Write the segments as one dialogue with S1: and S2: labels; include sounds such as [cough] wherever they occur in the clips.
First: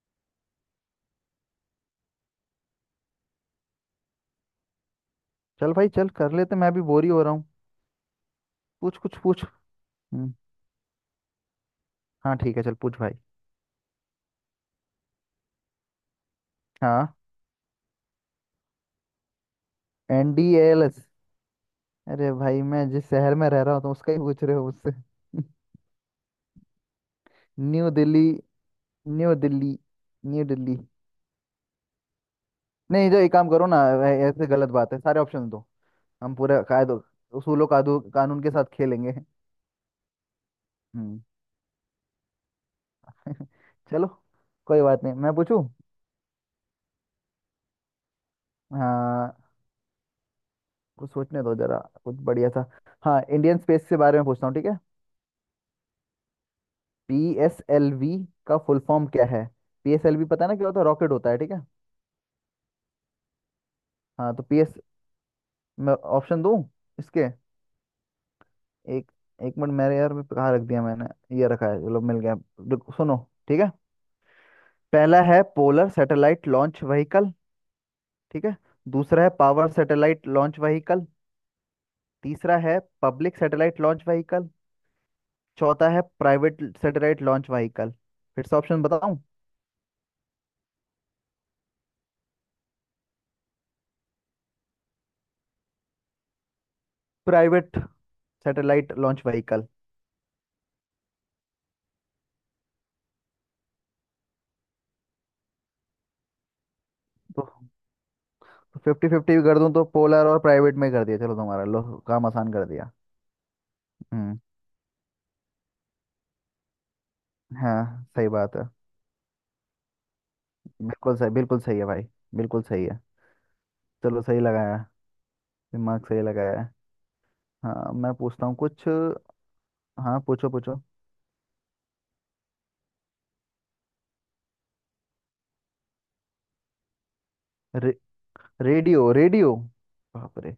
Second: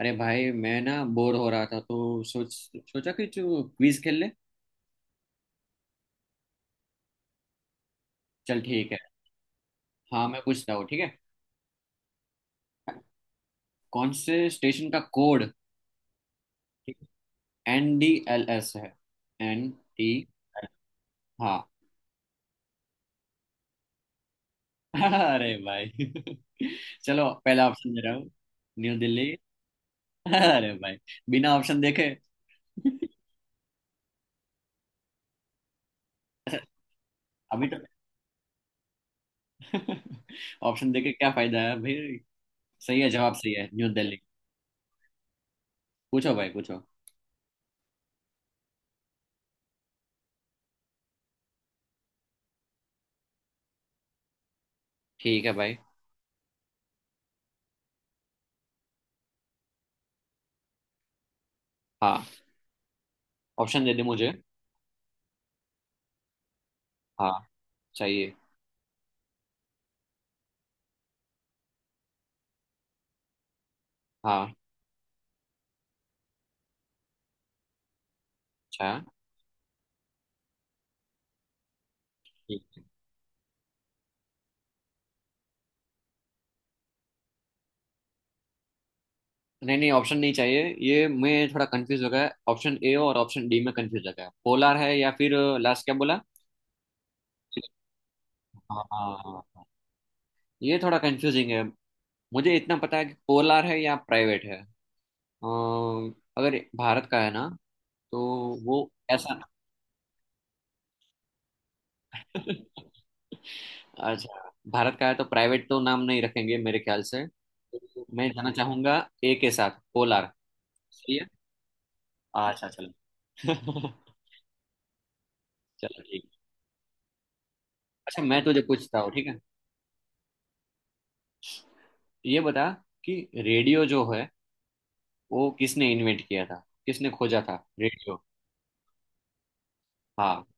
S1: अरे भाई मैं ना बोर हो रहा था तो सोचा कि तू क्विज खेल ले।
S2: चल भाई, चल कर लेते। मैं भी बोर ही हो रहा हूँ।
S1: चल ठीक
S2: पूछ,
S1: है।
S2: कुछ पूछ।
S1: हाँ
S2: हम्म।
S1: मैं पूछता हूँ, ठीक है।
S2: हाँ ठीक है, चल पूछ भाई।
S1: कौन से स्टेशन का कोड
S2: हाँ,
S1: एन डी एल एस है? N T.
S2: एनडीएलएस।
S1: हाँ।
S2: अरे भाई, मैं जिस शहर में रह रहा हूँ तो उसका ही पूछ रहे हो
S1: [laughs]
S2: मुझसे।
S1: अरे
S2: [laughs]
S1: भाई। [laughs] चलो पहला
S2: न्यू
S1: ऑप्शन दे रहा
S2: दिल्ली।
S1: हूँ। New Delhi.
S2: New Delhi.
S1: [laughs]
S2: New
S1: अरे
S2: दिल्ली।
S1: भाई, बिना ऑप्शन देखे।
S2: नहीं,
S1: [laughs]
S2: जो एक काम करो ना, ऐसे गलत बात है, सारे ऑप्शन दो। हम पूरा कायदो,
S1: अभी
S2: उसूलों,
S1: तो।
S2: कादू, कानून के साथ खेलेंगे।
S1: [laughs] ऑप्शन देके
S2: हम्म।
S1: क्या फायदा है भाई। सही है, जवाब
S2: [laughs]
S1: सही है, न्यू
S2: चलो,
S1: दिल्ली।
S2: कोई बात नहीं, मैं पूछूं।
S1: पूछो भाई पूछो।
S2: हाँ, कुछ सोचने दो जरा, कुछ बढ़िया सा। हाँ, इंडियन स्पेस के बारे में पूछता हूँ, ठीक है?
S1: ठीक है भाई।
S2: पीएसएलवी का फुल फॉर्म क्या है? पीएसएलवी पता है ना क्या होता है? रॉकेट होता है, ठीक है।
S1: हाँ, ऑप्शन दे दे मुझे।
S2: हाँ तो पीएस मैं ऑप्शन दूं इसके।
S1: हाँ चाहिए।
S2: एक एक मिनट मेरे यार, मैं कहाँ रख दिया मैंने। ये रखा है, चलो मिल गया। रुको, सुनो। ठीक है।
S1: हाँ।
S2: पहला है पोलर सैटेलाइट लॉन्च व्हीकल, ठीक है।
S1: अच्छा।
S2: दूसरा है पावर सैटेलाइट लॉन्च व्हीकल। तीसरा
S1: ठीक
S2: है
S1: है।
S2: Public satellite launch vehicle. चौथा है प्राइवेट सैटेलाइट लॉन्च व्हीकल। फिर से ऑप्शन बताऊं?
S1: नहीं नहीं, ऑप्शन नहीं चाहिए। ये मैं थोड़ा कंफ्यूज हो गया, ऑप्शन ए और ऑप्शन डी में कंफ्यूज हो गया। पोलार है या फिर, लास्ट क्या बोला?
S2: प्राइवेट
S1: हाँ
S2: सैटेलाइट
S1: हाँ,
S2: लॉन्च
S1: हाँ। हाँ।
S2: व्हीकल।
S1: ये थोड़ा कंफ्यूजिंग है। मुझे इतना पता है कि पोलार है या प्राइवेट है। अगर भारत का है
S2: तो
S1: ना तो वो
S2: फिफ्टी फिफ्टी
S1: ऐसा।
S2: भी कर दूं तो पोलर और प्राइवेट में कर दिया, चलो तुम्हारा लो। काम आसान
S1: [laughs]
S2: कर दिया। हम्म,
S1: अच्छा, भारत का है तो प्राइवेट तो नाम नहीं रखेंगे मेरे ख्याल से।
S2: हाँ
S1: तो
S2: सही
S1: मैं जाना
S2: बात है।
S1: चाहूंगा ए के साथ, पोलार।
S2: बिल्कुल
S1: सही है।
S2: सही, बिल्कुल सही है भाई। बिल्कुल
S1: अच्छा
S2: सही है।
S1: चलो। [laughs]
S2: चलो, सही लगाया,
S1: चलो
S2: दिमाग सही
S1: ठीक।
S2: लगाया है। हाँ, मैं
S1: अच्छा मैं
S2: पूछता हूँ
S1: तुझे
S2: कुछ।
S1: पूछता हूँ, ठीक है।
S2: हाँ, पूछो पूछो।
S1: ये बता कि रेडियो जो है वो किसने इन्वेंट किया था? किसने खोजा था
S2: रे,
S1: रेडियो?
S2: रेडियो। रेडियो, बाप
S1: हाँ
S2: रे।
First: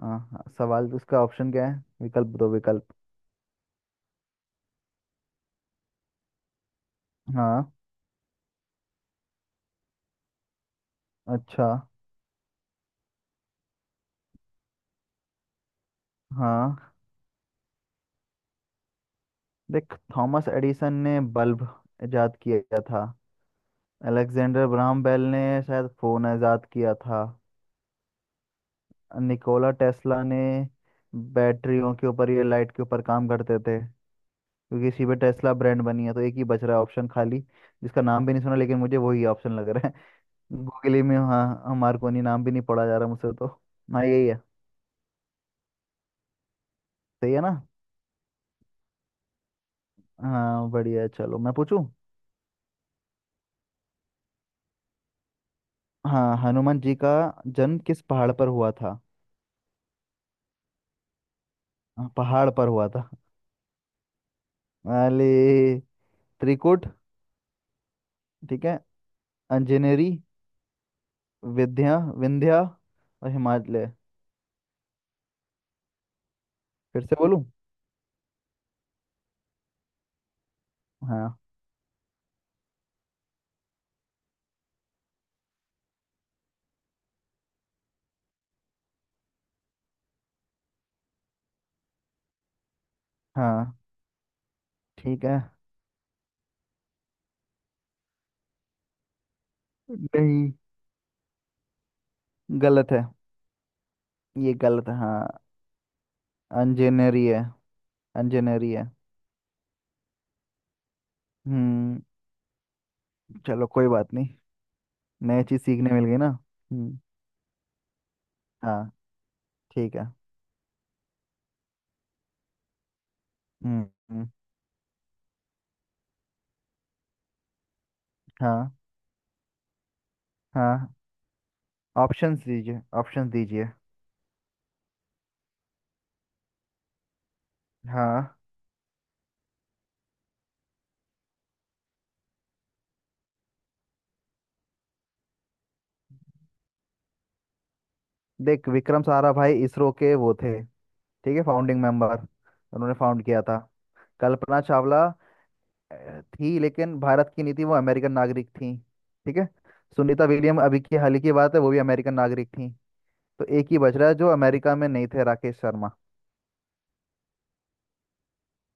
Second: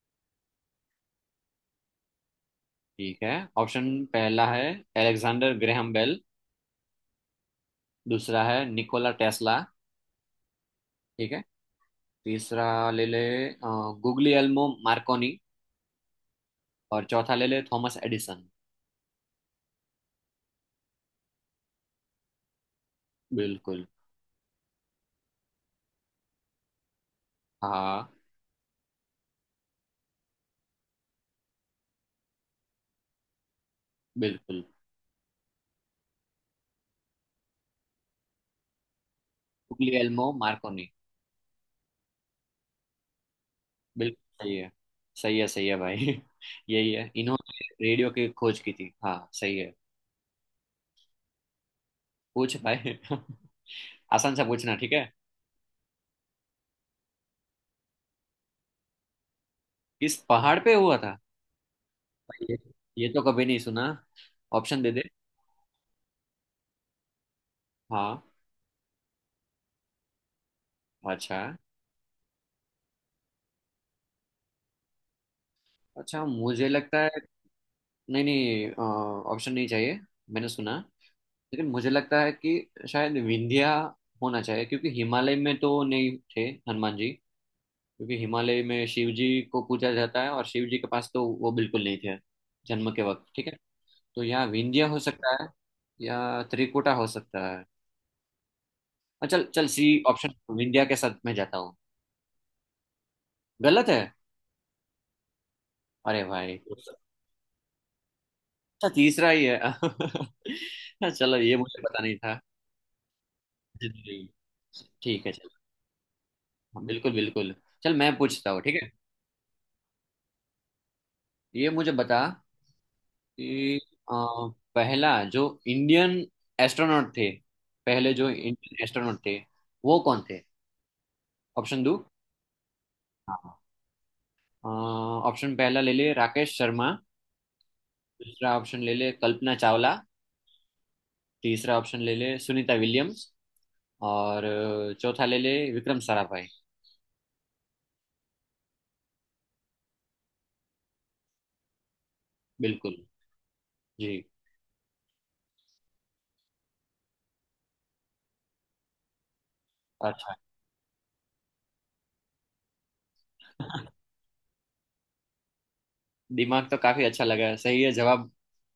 S2: हाँ हाँ, सवाल उसका ऑप्शन क्या है? विकल्प दो, विकल्प।
S1: ठीक है। ऑप्शन पहला है एलेक्सेंडर ग्रैहम बेल।
S2: हाँ।
S1: दूसरा है निकोला टेस्ला। ठीक है।
S2: अच्छा।
S1: तीसरा ले ले गुग्लियल्मो मार्कोनी।
S2: हाँ,
S1: और चौथा ले ले थॉमस एडिसन।
S2: देख, थॉमस एडिसन ने बल्ब इजाद किया था।
S1: बिल्कुल।
S2: अलेक्जेंडर ग्राहम बेल ने शायद फोन इजाद किया था।
S1: हाँ
S2: निकोला टेस्ला ने बैटरियों के ऊपर या लाइट के ऊपर काम करते थे।
S1: बिल्कुल।
S2: क्योंकि इसी पे टेस्ला ब्रांड बनी है, तो एक ही बच रहा है ऑप्शन खाली, जिसका नाम भी नहीं सुना, लेकिन मुझे वही ऑप्शन लग रहा है।
S1: Guglielmo Markovnikov.
S2: गूगली में। हाँ हमारे को नहीं, नाम भी नहीं पढ़ा जा रहा मुझसे तो। हाँ,
S1: बिल्कुल
S2: यही है।
S1: सही है। सही है सही है भाई। [laughs] यही है,
S2: सही है ना?
S1: इन्होंने रेडियो की खोज की थी, हाँ सही है।
S2: हाँ, बढ़िया है, चलो मैं पूछूं।
S1: पूछ भाई। [laughs] आसान सा पूछना, ठीक है।
S2: हाँ, हनुमान जी का जन्म किस पहाड़ पर हुआ था?
S1: इस पहाड़ पे हुआ था?
S2: हाँ, पहाड़
S1: ये
S2: पर हुआ
S1: ये
S2: था।
S1: तो कभी नहीं सुना। ऑप्शन दे दे।
S2: अरे, त्रिकुट,
S1: हाँ।
S2: ठीक है। अंजनेरी।
S1: अच्छा।
S2: विद्या, विंध्या। और हिमालय।
S1: अच्छा मुझे लगता
S2: फिर
S1: है।
S2: से बोलूं?
S1: नहीं नहीं, ऑप्शन नहीं चाहिए। मैंने सुना,
S2: हाँ।
S1: लेकिन मुझे लगता है कि शायद विंध्या होना चाहिए, क्योंकि हिमालय में तो नहीं थे हनुमान जी। क्योंकि हिमालय में शिव जी को पूजा जाता है और शिव जी के पास तो वो बिल्कुल नहीं थे जन्म के वक्त, ठीक है।
S2: हाँ,
S1: तो या विंध्या हो
S2: ठीक
S1: सकता
S2: है।
S1: है या त्रिकुटा हो सकता है। अच्छा चल चल, सी ऑप्शन
S2: नहीं,
S1: विंध्या के साथ मैं जाता हूँ।
S2: गलत है।
S1: गलत है?
S2: ये गलत है, हाँ।
S1: अरे भाई, अच्छा।
S2: इंजीनियरी है, इंजीनियरी है।
S1: तीसरा ही है। [laughs] हाँ, चलो, ये मुझे पता
S2: हम्म।
S1: नहीं था।
S2: चलो, कोई बात
S1: जी,
S2: नहीं।
S1: ठीक है
S2: नई
S1: चलो।
S2: चीज सीखने मिल गई ना।
S1: हाँ,
S2: हम्म,
S1: बिल्कुल बिल्कुल। चल मैं पूछता हूँ, ठीक
S2: हाँ,
S1: है।
S2: ठीक है।
S1: ये मुझे बता कि
S2: हम्म।
S1: अ,
S2: हम्म,
S1: पहला जो इंडियन एस्ट्रोनॉट थे, पहले जो
S2: हाँ।
S1: इंडियन एस्ट्रोनॉट थे वो कौन थे?
S2: हाँ।
S1: ऑप्शन दो।
S2: ऑप्शंस दीजिए, ऑप्शंस
S1: हाँ।
S2: दीजिए।
S1: ऑप्शन पहला ले ले राकेश शर्मा।
S2: हाँ।
S1: दूसरा ऑप्शन ले ले कल्पना चावला। तीसरा ऑप्शन ले ले सुनीता विलियम्स। और चौथा ले ले विक्रम साराभाई।
S2: देख, विक्रम साराभाई इसरो के वो थे, ठीक है, फाउंडिंग मेंबर। उन्होंने
S1: बिल्कुल।
S2: फाउंड किया था।
S1: जी।
S2: कल्पना चावला थी, लेकिन भारत की नहीं थी, वो अमेरिकन नागरिक थी, ठीक है। सुनीता
S1: अच्छा।
S2: विलियम अभी की हाल ही की बात है, वो भी अमेरिकन नागरिक थी। तो एक ही बच रहा है जो अमेरिका में नहीं थे, राकेश शर्मा।
S1: दिमाग तो काफी अच्छा लगा है, सही है जवाब,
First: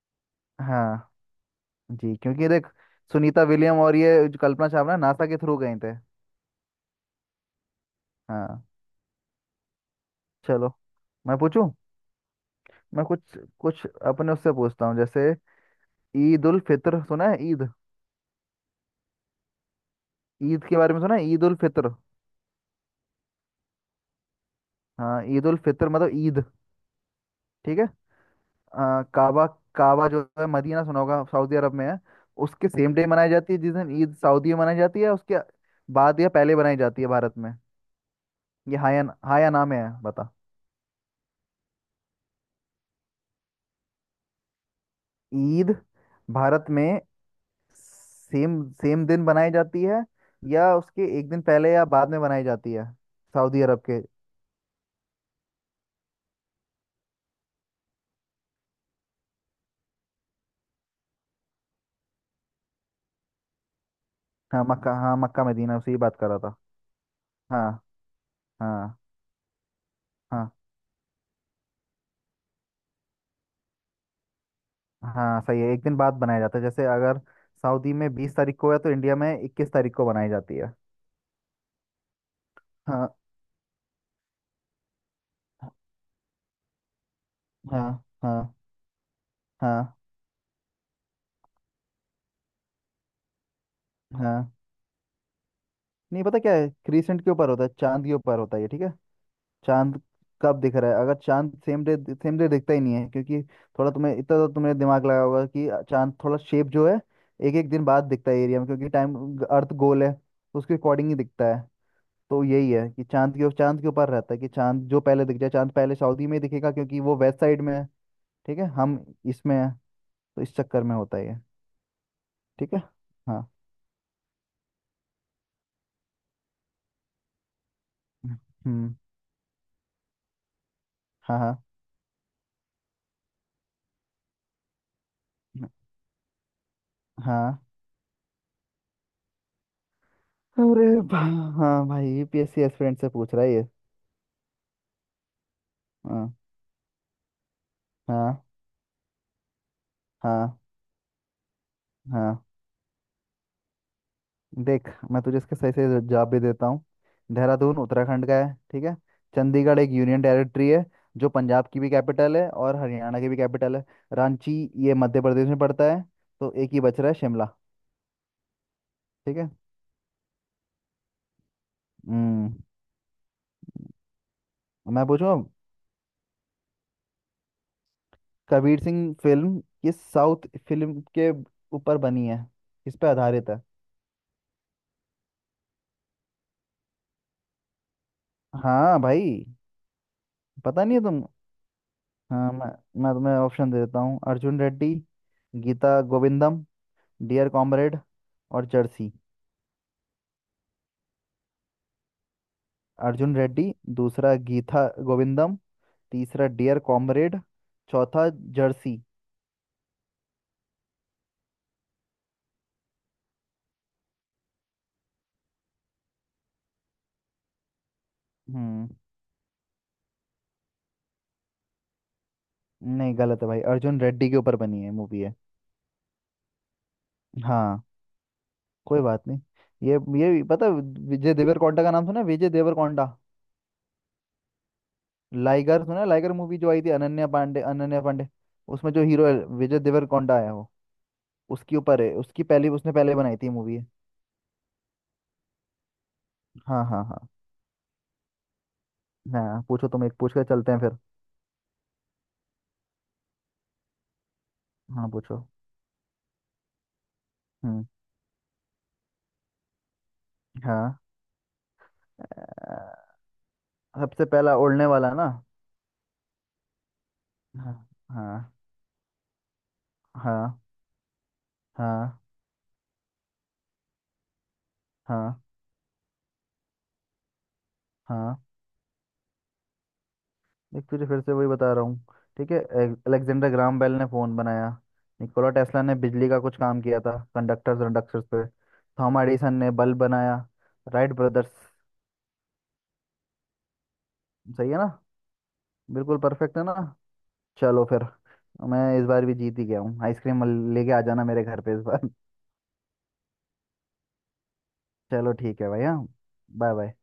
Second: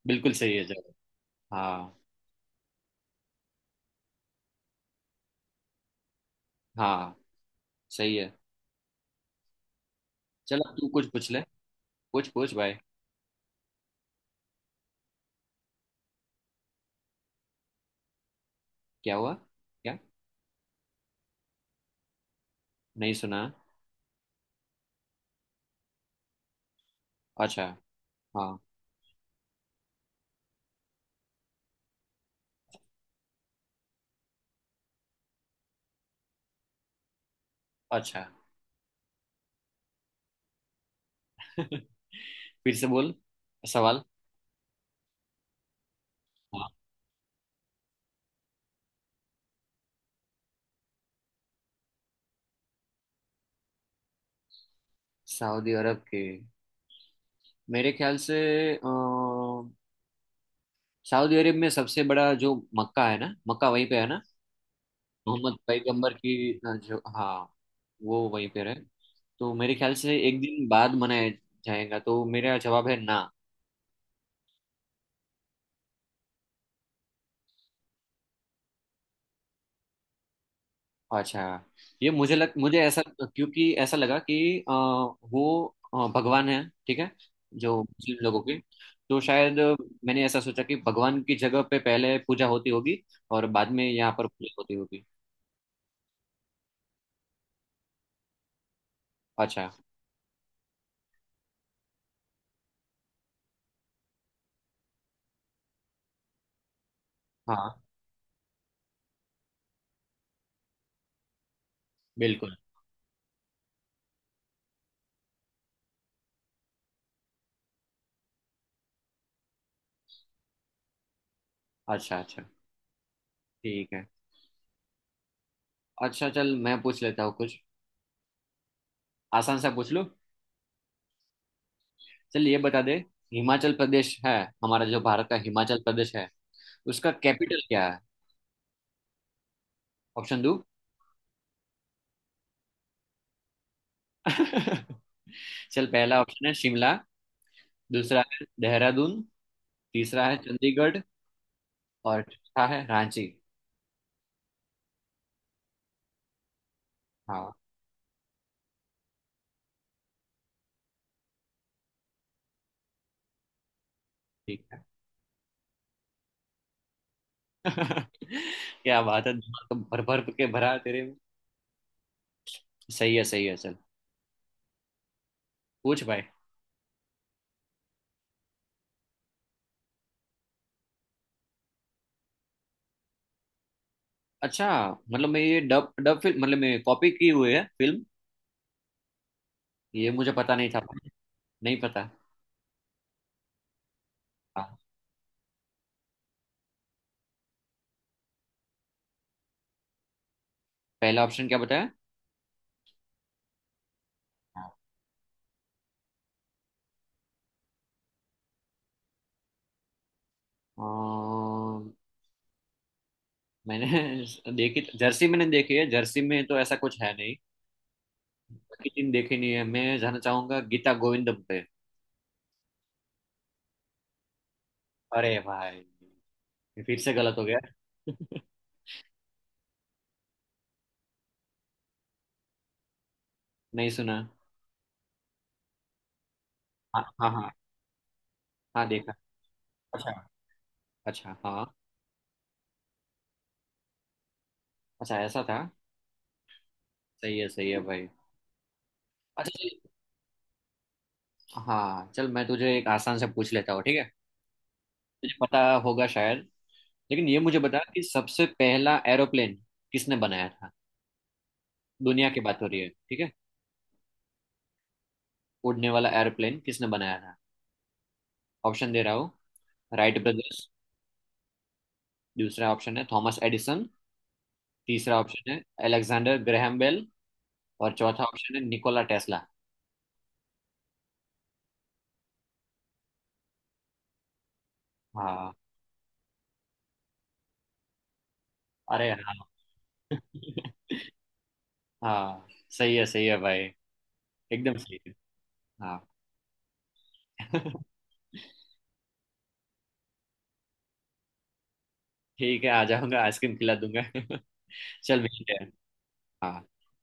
S1: बिल्कुल सही है जवाब।
S2: हाँ।
S1: हाँ।
S2: जी, क्योंकि देख, सुनीता विलियम और ये जो कल्पना चावला, नासा के थ्रू गए थे।
S1: हाँ सही है।
S2: हाँ।
S1: चल,
S2: चलो,
S1: अब तू कुछ पूछ
S2: मैं
S1: ले।
S2: पूछूं।
S1: कुछ पूछ भाई।
S2: मैं कुछ कुछ अपने उससे पूछता हूँ, जैसे ईद उल फित्र सुना है? ईद,
S1: क्या हुआ? क्या?
S2: ईद के बारे में सुना है? ईद उल फित्र।
S1: नहीं सुना।
S2: हाँ, ईद उल फित्र मतलब ईद,
S1: अच्छा।
S2: ठीक है।
S1: हाँ।
S2: आ, काबा, काबा जो है मदीना, सुना होगा, सऊदी अरब में है। उसके सेम डे मनाई जाती है, जिस दिन ईद सऊदी में मनाई जाती है, उसके बाद या पहले मनाई जाती है भारत में।
S1: अच्छा।
S2: ये हाया हाया नाम है, बता।
S1: [laughs] फिर से बोल सवाल।
S2: ईद भारत
S1: हाँ,
S2: में सेम सेम दिन बनाई जाती है, या उसके एक दिन पहले या बाद में बनाई जाती है, सऊदी अरब के।
S1: सऊदी अरब के, मेरे ख्याल से, अ, सऊदी अरब में सबसे बड़ा जो मक्का है ना, मक्का वहीं पे है ना?
S2: हाँ, मक्का, हाँ मक्का
S1: मोहम्मद
S2: मदीना, उसी की
S1: पैगंबर
S2: बात कर रहा
S1: की
S2: था।
S1: जो, हाँ,
S2: हाँ।
S1: वो वहीं पे रहे।
S2: हाँ।
S1: तो मेरे ख्याल से एक
S2: हाँ।
S1: दिन बाद मनाया जाएगा, तो मेरा जवाब है ना।
S2: हाँ, सही है, एक दिन बाद बनाया जाता है। जैसे अगर सऊदी में 20 तारीख को है, तो इंडिया में 21 तारीख को बनाई जाती है।
S1: अच्छा। ये मुझे ऐसा,
S2: हाँ।
S1: क्योंकि ऐसा लगा कि वो भगवान है, ठीक है, जो
S2: हाँ।
S1: मुस्लिम
S2: हाँ।
S1: लोगों के। तो शायद
S2: हाँ।
S1: मैंने ऐसा सोचा कि भगवान की जगह पे पहले पूजा होती होगी और बाद में यहाँ पर पूजा
S2: हाँ,
S1: होती होगी।
S2: नहीं पता क्या है, क्रीसेंट के ऊपर होता है, चांद के ऊपर होता है ये, ठीक है।
S1: अच्छा।
S2: चांद कब दिख रहा है, अगर चांद सेम डे दिखता ही नहीं है क्योंकि, थोड़ा तुम्हें इतना तो तुमने दिमाग लगाया होगा कि चांद थोड़ा शेप जो है, एक
S1: हाँ
S2: एक दिन बाद दिखता है एरिया में, क्योंकि टाइम, अर्थ गोल है तो उसके अकॉर्डिंग ही दिखता है। तो
S1: बिल्कुल।
S2: यही है कि चांद के ऊपर रहता है, कि चांद जो पहले दिख जाए, चांद पहले सऊदी में ही दिखेगा क्योंकि वो वेस्ट साइड में है, ठीक है। हम इसमें है, तो इस चक्कर में होता है ये।
S1: अच्छा अच्छा।
S2: ठीक है। हाँ।
S1: ठीक है। अच्छा चल मैं पूछ लेता हूँ कुछ।
S2: हम्म।
S1: आसान सा पूछ लो।
S2: हाँ। हाँ।
S1: चल ये बता दे, हिमाचल प्रदेश है, हमारा जो भारत का हिमाचल प्रदेश है, उसका कैपिटल
S2: हाँ।
S1: क्या है? ऑप्शन दो।
S2: अरे भा- हाँ भाई, यूपीएससी एस्पिरेंट से पूछ रहा है ये।
S1: [laughs] चल पहला
S2: हाँ।
S1: ऑप्शन है शिमला। दूसरा
S2: हाँ।
S1: है देहरादून। तीसरा है
S2: हाँ।
S1: चंडीगढ़। और
S2: हाँ।
S1: चौथा है रांची।
S2: देख, मैं तुझे इसके सही सही जवाब भी देता हूँ।
S1: हाँ
S2: देहरादून उत्तराखंड का है, ठीक है। चंडीगढ़ एक यूनियन टेरिटरी है, जो पंजाब की भी कैपिटल है और हरियाणा की भी कैपिटल है। रांची,
S1: ठीक है।
S2: ये मध्य प्रदेश में पड़ता है। तो एक ही बच रहा है, शिमला।
S1: [laughs] क्या बात है,
S2: ठीक है।
S1: दिमाग तो भर भर के भरा है तेरे में।
S2: हम्म।
S1: सही है चल।
S2: मैं पूछूं अब,
S1: पूछ भाई।
S2: कबीर सिंह फिल्म किस साउथ फिल्म के ऊपर बनी है, किस पे आधारित है?
S1: अच्छा, मतलब मैं ये डब डब फिल्म मतलब मैं, कॉपी की हुई है फिल्म।
S2: हाँ भाई।
S1: ये मुझे पता नहीं था।
S2: पता नहीं है तुम?
S1: नहीं पता।
S2: हाँ, मैं तुम्हें ऑप्शन दे देता हूँ। अर्जुन
S1: हाँ।
S2: रेड्डी, गीता गोविंदम, डियर कॉमरेड और जर्सी।
S1: पहला ऑप्शन क्या बताया?
S2: अर्जुन रेड्डी, दूसरा
S1: हाँ।
S2: गीता गोविंदम, तीसरा डियर कॉमरेड, चौथा जर्सी।
S1: अ, मैंने [laughs] देखी जर्सी, मैंने देखी है, जर्सी में तो ऐसा कुछ है नहीं।
S2: हम्म।
S1: बाकी तीन देखी नहीं है, मैं जाना चाहूंगा गीता गोविंदम पे।
S2: नहीं, गलत है भाई, अर्जुन रेड्डी के ऊपर बनी है मूवी है।
S1: अरे भाई, ये फिर से गलत हो गया।
S2: हाँ,
S1: [laughs]
S2: कोई बात नहीं। ये पता है, विजय देवरकोंडा का नाम सुना है? विजय देवरकोंडा,
S1: नहीं सुना।
S2: लाइगर सुना है? लाइगर मूवी जो आई थी,
S1: हाँ
S2: अनन्या
S1: हाँ हाँ।
S2: पांडे, अनन्या पांडे,
S1: हाँ
S2: उसमें जो
S1: देखा।
S2: हीरो है विजय
S1: अच्छा।
S2: देवरकोंडा है वो।
S1: अच्छा हाँ।
S2: उसके ऊपर है, उसकी पहली, उसने पहले बनाई थी मूवी है।
S1: अच्छा ऐसा था।
S2: हाँ हाँ हाँ।
S1: सही है भाई। अच्छा
S2: हाँ,
S1: चल।
S2: पूछो तुम, एक पूछ कर चलते हैं फिर।
S1: हाँ चल मैं तुझे एक आसान से पूछ लेता हूँ, ठीक है।
S2: हाँ,
S1: तुझे
S2: पूछो।
S1: पता होगा शायद, लेकिन ये मुझे बता
S2: हम्म।
S1: कि सबसे पहला एरोप्लेन किसने बनाया था?
S2: हाँ,
S1: दुनिया की बात हो रही है, ठीक है।
S2: सबसे पहला उड़ने वाला ना।
S1: उड़ने वाला एरोप्लेन किसने बनाया था?
S2: हाँ। हाँ।
S1: ऑप्शन दे रहा हूँ। राइट
S2: हाँ।
S1: ब्रदर्स।
S2: हाँ।
S1: दूसरा ऑप्शन है थॉमस एडिसन। तीसरा
S2: हाँ।
S1: ऑप्शन है अलेक्जेंडर ग्रैहम बेल। और चौथा
S2: हाँ,
S1: ऑप्शन है निकोला टेस्ला।
S2: देख तुझे फिर से वही बता रहा हूँ। ठीक है, अलेक्जेंडर ग्राम बेल ने फोन बनाया। निकोला
S1: हाँ।
S2: टेस्ला ने बिजली का कुछ काम किया था, कंडक्टर्स कंडक्टर्स पे।
S1: अरे
S2: थॉमस
S1: हाँ।
S2: एडिसन ने बल्ब बनाया। Wright brothers.
S1: हाँ सही है, सही है भाई,
S2: सही है
S1: एकदम
S2: ना?
S1: सही है। हाँ।
S2: बिल्कुल परफेक्ट है ना? चलो
S1: [laughs]
S2: फिर, मैं इस बार भी जीत ही गया हूँ। आइसक्रीम लेके आ जाना मेरे घर पे इस बार।
S1: ठीक है, आ जाऊंगा, आइसक्रीम खिला दूंगा। [laughs]
S2: [laughs]
S1: चल
S2: चलो
S1: मिलते
S2: ठीक है
S1: हैं।
S2: भाई। हाँ।
S1: हाँ।
S2: Bye bye.